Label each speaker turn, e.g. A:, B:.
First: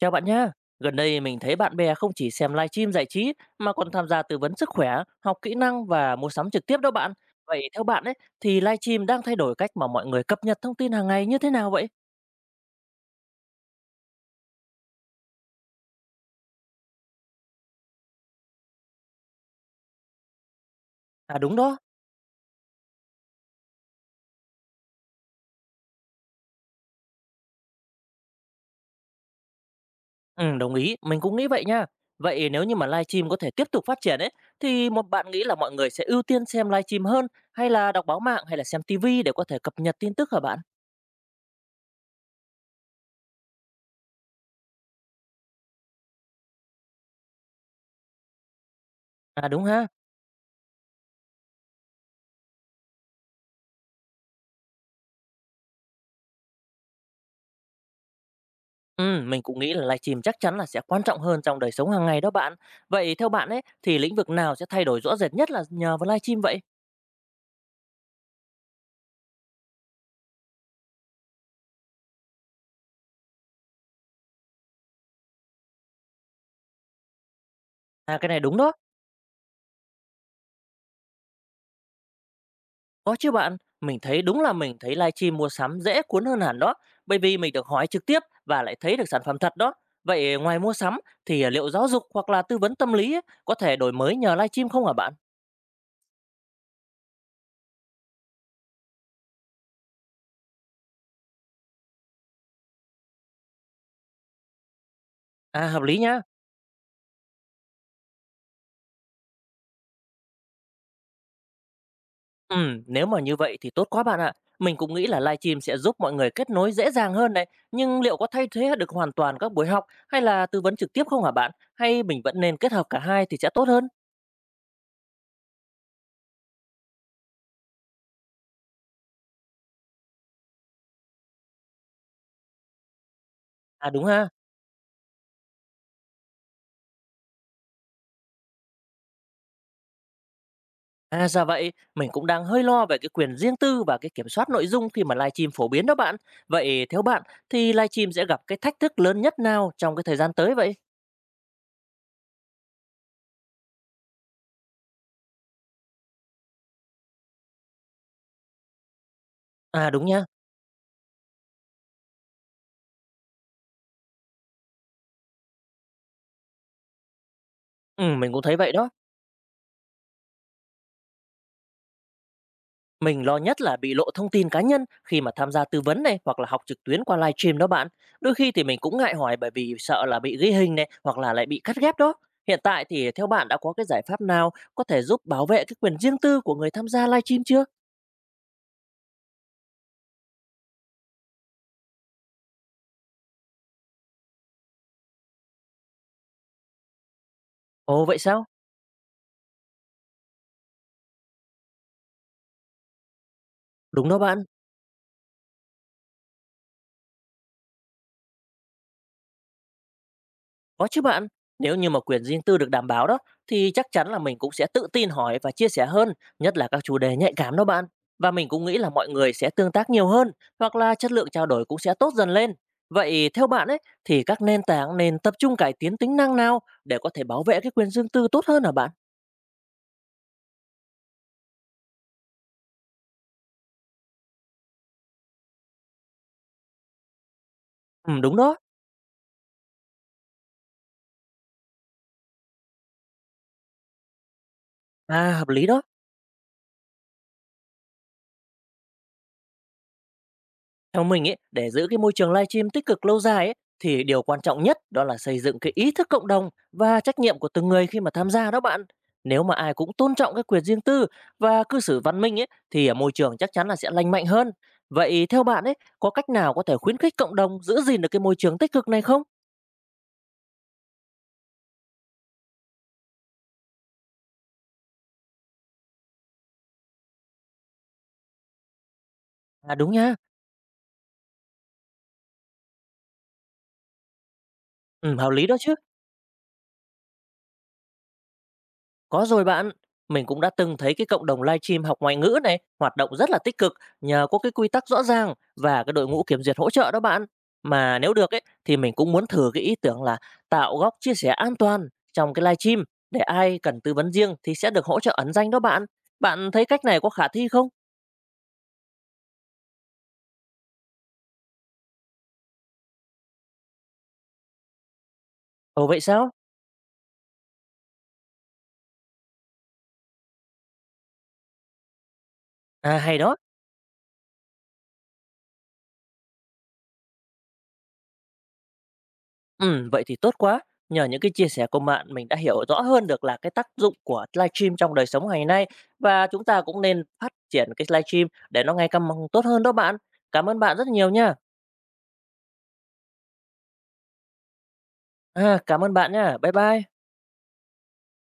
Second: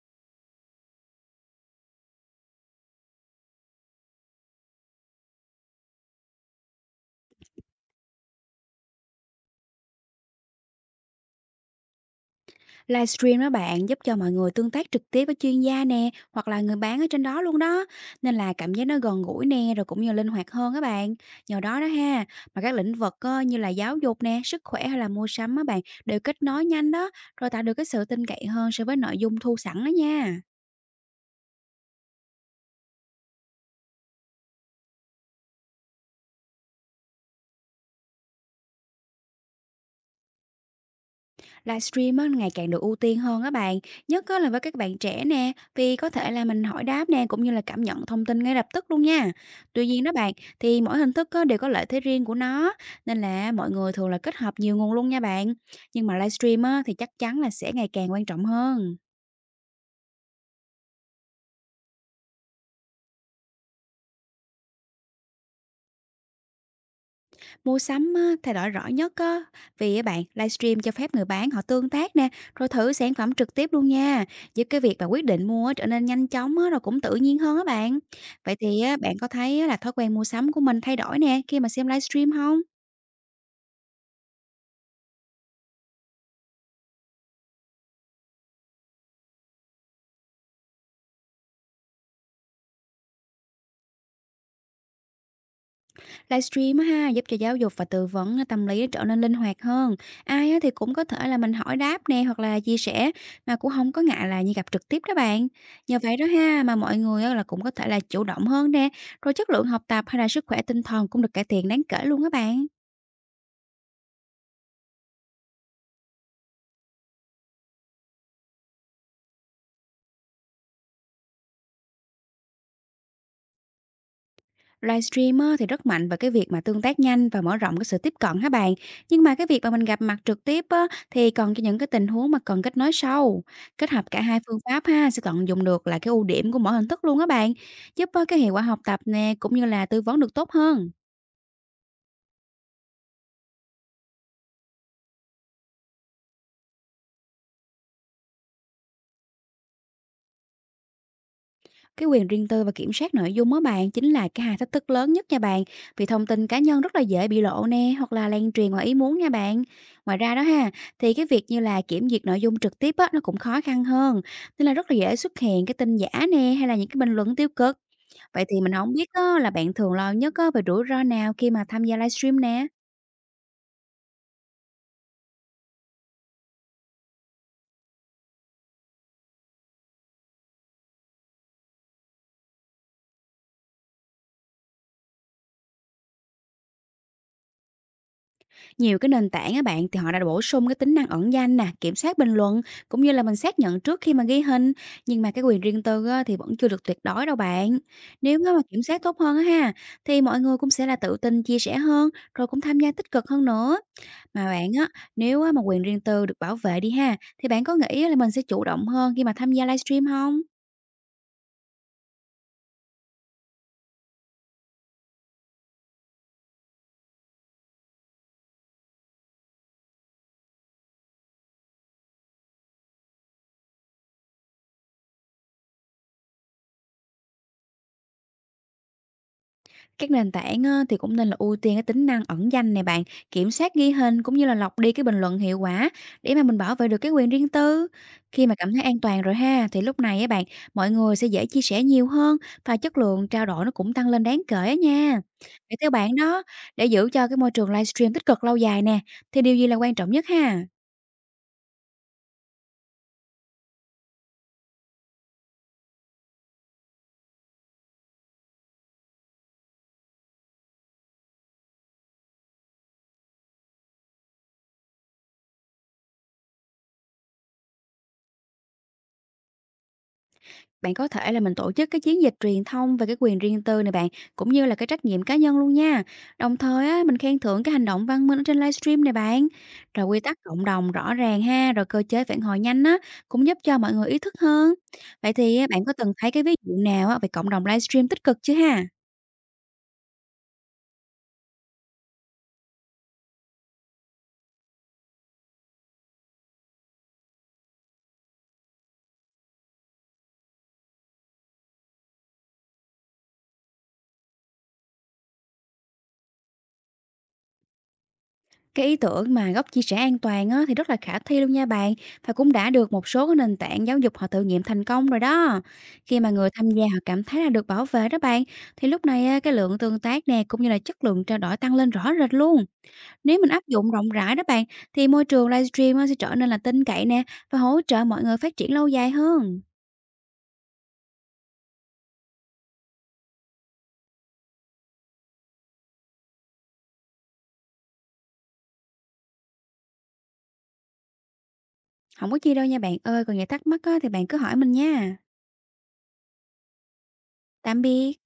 A: Chào bạn nhé. Gần đây mình thấy bạn bè không chỉ xem livestream giải trí mà còn tham gia tư vấn sức khỏe, học kỹ năng và mua sắm trực tiếp đó bạn. Vậy theo bạn ấy thì livestream đang thay đổi cách mà mọi người cập nhật thông tin hàng ngày như thế nào vậy?
B: Livestream đó bạn, giúp cho mọi người tương tác trực tiếp với chuyên gia nè, hoặc là người bán ở trên đó luôn đó. Nên là cảm giác nó gần gũi nè, rồi cũng như linh hoạt hơn các bạn.
A: À đúng
B: Nhờ
A: đó.
B: đó đó ha, mà các lĩnh vực như là giáo dục nè, sức khỏe hay là mua sắm á bạn, đều kết nối nhanh đó, rồi tạo được cái sự tin cậy hơn so với nội dung thu sẵn đó nha.
A: Ừ, đồng ý, mình cũng nghĩ vậy nha. Vậy nếu như mà livestream có thể tiếp tục phát triển ấy thì một bạn nghĩ là mọi người sẽ ưu tiên xem livestream hơn hay là đọc báo mạng hay là xem tivi để có thể cập nhật tin tức hả bạn?
B: Livestream á, ngày càng được ưu tiên hơn á bạn, nhất á là với các bạn trẻ nè, vì có thể là mình hỏi đáp nè, cũng như là cảm nhận thông tin ngay lập tức luôn nha.
A: À đúng ha.
B: Tuy nhiên đó bạn, thì mỗi hình thức á, đều có lợi thế riêng của nó, nên là mọi người thường là kết hợp nhiều nguồn luôn nha bạn. Nhưng mà livestream á, thì chắc chắn là sẽ ngày càng quan trọng hơn.
A: Mình cũng nghĩ là livestream chắc chắn là sẽ quan trọng hơn trong đời sống hàng ngày đó bạn. Vậy theo bạn ấy thì lĩnh vực nào sẽ thay đổi rõ rệt nhất là nhờ vào livestream vậy?
B: Mua sắm á, thay đổi rõ nhất á, vì á bạn, livestream cho phép người bán họ tương tác nè, rồi thử sản phẩm trực tiếp luôn nha. Giúp cái việc bạn quyết định mua á, trở nên nhanh chóng á, rồi cũng tự nhiên hơn á bạn.
A: À cái này đúng
B: Vậy
A: đó,
B: thì á, bạn có thấy á, là thói quen mua sắm của mình thay đổi nè khi mà xem livestream không?
A: có chứ bạn. Mình thấy đúng là mình thấy livestream mua sắm dễ cuốn hơn hẳn đó, bởi vì mình được hỏi trực tiếp và lại thấy được sản phẩm thật đó. Vậy ngoài mua sắm thì liệu giáo dục hoặc là tư vấn tâm lý ấy, có thể đổi mới nhờ livestream không hả bạn?
B: Livestream á ha, giúp cho giáo dục và tư vấn tâm lý trở nên linh hoạt hơn. Ai á thì cũng có thể là mình hỏi đáp nè, hoặc là chia sẻ mà cũng không có ngại là như gặp trực tiếp đó bạn.
A: À hợp lý
B: Nhờ vậy
A: nhá.
B: đó ha, mà mọi người á, là cũng có thể là chủ động hơn nè, rồi chất lượng học tập hay là sức khỏe tinh thần cũng được cải thiện đáng kể luôn á bạn.
A: Nếu mà như vậy thì tốt quá bạn ạ. Mình cũng nghĩ là livestream sẽ giúp mọi người kết nối dễ dàng hơn đấy. Nhưng liệu có thay thế được hoàn toàn các buổi học hay là tư vấn trực tiếp không hả bạn? Hay mình vẫn nên kết hợp cả hai thì sẽ tốt hơn?
B: Livestream á, thì rất mạnh vào cái việc mà tương tác nhanh và mở rộng cái sự tiếp cận hả bạn. Nhưng mà cái việc mà mình gặp mặt trực tiếp á, thì còn cho những cái tình huống mà cần kết nối sâu.
A: À
B: Kết
A: đúng
B: hợp cả
A: ha.
B: hai phương pháp ha, sẽ tận dụng được là cái ưu điểm của mỗi hình thức luôn á bạn. Giúp cái hiệu quả học tập nè, cũng như là tư vấn được tốt hơn.
A: À ra vậy, mình cũng đang hơi lo về cái quyền riêng tư và cái kiểm soát nội dung khi mà livestream phổ biến đó bạn. Vậy theo bạn thì livestream sẽ gặp cái thách thức lớn nhất nào trong cái thời gian tới vậy?
B: Cái quyền riêng tư và kiểm soát nội dung á bạn, chính là cái hai thách thức lớn nhất nha bạn. Vì thông tin cá nhân rất là dễ bị lộ nè, hoặc là lan truyền ngoài ý muốn nha bạn.
A: À đúng
B: Ngoài
A: nha.
B: ra đó ha, thì cái việc như là kiểm duyệt nội dung trực tiếp á, nó cũng khó khăn hơn. Nên là rất là dễ xuất hiện cái tin giả nè, hay là những cái bình luận tiêu cực.
A: Ừ, mình cũng
B: Vậy
A: thấy
B: thì
A: vậy
B: mình
A: đó.
B: không biết á, là bạn thường lo nhất á, về rủi ro nào khi mà tham gia livestream nè.
A: Mình lo nhất là bị lộ thông tin cá nhân khi mà tham gia tư vấn này hoặc là học trực tuyến qua livestream đó bạn. Đôi khi thì mình cũng ngại hỏi bởi vì sợ là bị ghi hình này hoặc là lại bị cắt ghép đó. Hiện tại thì theo bạn đã có cái giải pháp nào có thể giúp bảo vệ cái quyền riêng tư của người tham gia livestream chưa?
B: Nhiều cái nền tảng á bạn, thì họ đã bổ sung cái tính năng ẩn danh nè, kiểm soát bình luận, cũng như là mình xác nhận trước khi mà ghi hình, nhưng mà cái quyền riêng tư á, thì vẫn chưa được tuyệt đối đâu bạn.
A: Ồ vậy
B: Nếu
A: sao?
B: mà kiểm soát tốt hơn á ha, thì mọi người cũng sẽ là tự tin chia sẻ hơn, rồi cũng tham gia tích cực hơn nữa.
A: Đúng đó bạn.
B: Mà bạn á, nếu á, mà quyền riêng tư được bảo vệ đi ha, thì bạn có nghĩ là mình sẽ chủ động hơn khi mà tham gia livestream không?
A: Có chứ bạn, nếu như mà quyền riêng tư được đảm bảo đó thì chắc chắn là mình cũng sẽ tự tin hỏi và chia sẻ hơn, nhất là các chủ đề nhạy cảm đó bạn. Và mình cũng nghĩ là mọi người sẽ tương tác nhiều hơn hoặc là chất lượng trao đổi cũng sẽ tốt dần lên. Vậy theo bạn ấy thì các nền tảng nên tập trung cải tiến tính năng nào để có thể bảo vệ cái quyền riêng tư tốt hơn hả bạn?
B: Các nền tảng á, thì cũng nên là ưu tiên cái tính năng ẩn danh này bạn, kiểm soát ghi hình, cũng như là lọc đi cái bình luận hiệu quả để mà mình bảo vệ được cái quyền riêng tư.
A: Ừ đúng
B: Khi mà
A: đó.
B: cảm thấy an toàn rồi ha, thì lúc này á bạn, mọi người sẽ dễ chia sẻ nhiều hơn và chất lượng trao đổi nó cũng tăng lên đáng kể á nha.
A: À hợp lý
B: Vậy
A: đó.
B: theo bạn đó, để giữ cho cái môi trường livestream tích cực lâu dài nè, thì điều gì là quan trọng nhất ha?
A: Theo mình ấy, để giữ cái môi trường livestream tích cực lâu dài ấy, thì điều quan trọng nhất đó là xây dựng cái ý thức cộng đồng và trách nhiệm của từng người khi mà tham gia đó bạn. Nếu mà ai cũng tôn trọng cái quyền riêng tư và cư xử văn minh ấy, thì ở môi trường chắc chắn là sẽ lành mạnh hơn. Vậy theo bạn ấy, có cách nào có thể khuyến khích cộng đồng giữ gìn được cái môi trường tích cực này không?
B: Bạn có thể là mình tổ chức cái chiến dịch truyền thông về cái quyền riêng tư này bạn, cũng như là cái trách nhiệm cá nhân luôn nha. Đồng thời á, mình khen thưởng cái hành động văn minh ở trên livestream này bạn.
A: À đúng
B: Rồi
A: nha,
B: quy tắc cộng đồng rõ ràng ha, rồi cơ chế phản hồi nhanh á, cũng giúp cho mọi người ý thức hơn.
A: ừ, hợp
B: Vậy
A: lý đó
B: thì á,
A: chứ.
B: bạn có từng thấy cái ví dụ nào á, về cộng đồng livestream tích cực chưa ha?
A: Có rồi bạn, mình cũng đã từng thấy cái cộng đồng livestream học ngoại ngữ này hoạt động rất là tích cực nhờ có cái quy tắc rõ ràng và cái đội ngũ kiểm duyệt hỗ trợ đó bạn. Mà nếu được ấy thì mình cũng muốn thử cái ý tưởng là tạo góc chia sẻ an toàn trong cái livestream để ai cần tư vấn riêng thì sẽ được hỗ trợ ẩn danh đó bạn. Bạn thấy cách này có khả thi không?
B: Cái ý tưởng mà góc chia sẻ an toàn á, thì rất là khả thi luôn nha bạn, và cũng đã được một số cái nền tảng giáo dục họ thử nghiệm thành công rồi đó.
A: Ồ vậy
B: Khi
A: sao?
B: mà người tham gia họ cảm thấy là được bảo vệ đó bạn, thì lúc này á, cái lượng tương tác nè, cũng như là chất lượng trao đổi tăng lên rõ rệt luôn.
A: À hay đó.
B: Nếu mình áp dụng rộng rãi đó bạn, thì môi trường livestream á, sẽ trở nên là tin cậy nè, và hỗ trợ mọi người phát triển lâu dài hơn.
A: Vậy thì tốt quá. Nhờ những cái chia sẻ của bạn, mình đã hiểu rõ hơn được là cái tác dụng của livestream trong đời sống ngày nay và chúng ta cũng nên phát triển cái livestream để nó ngày càng tốt hơn đó bạn. Cảm ơn bạn rất nhiều nha.
B: Không có chi đâu nha bạn ơi, còn gì thắc mắc á, thì bạn cứ hỏi mình nha.
A: À, cảm ơn bạn nha. Bye bye.
B: Tạm biệt.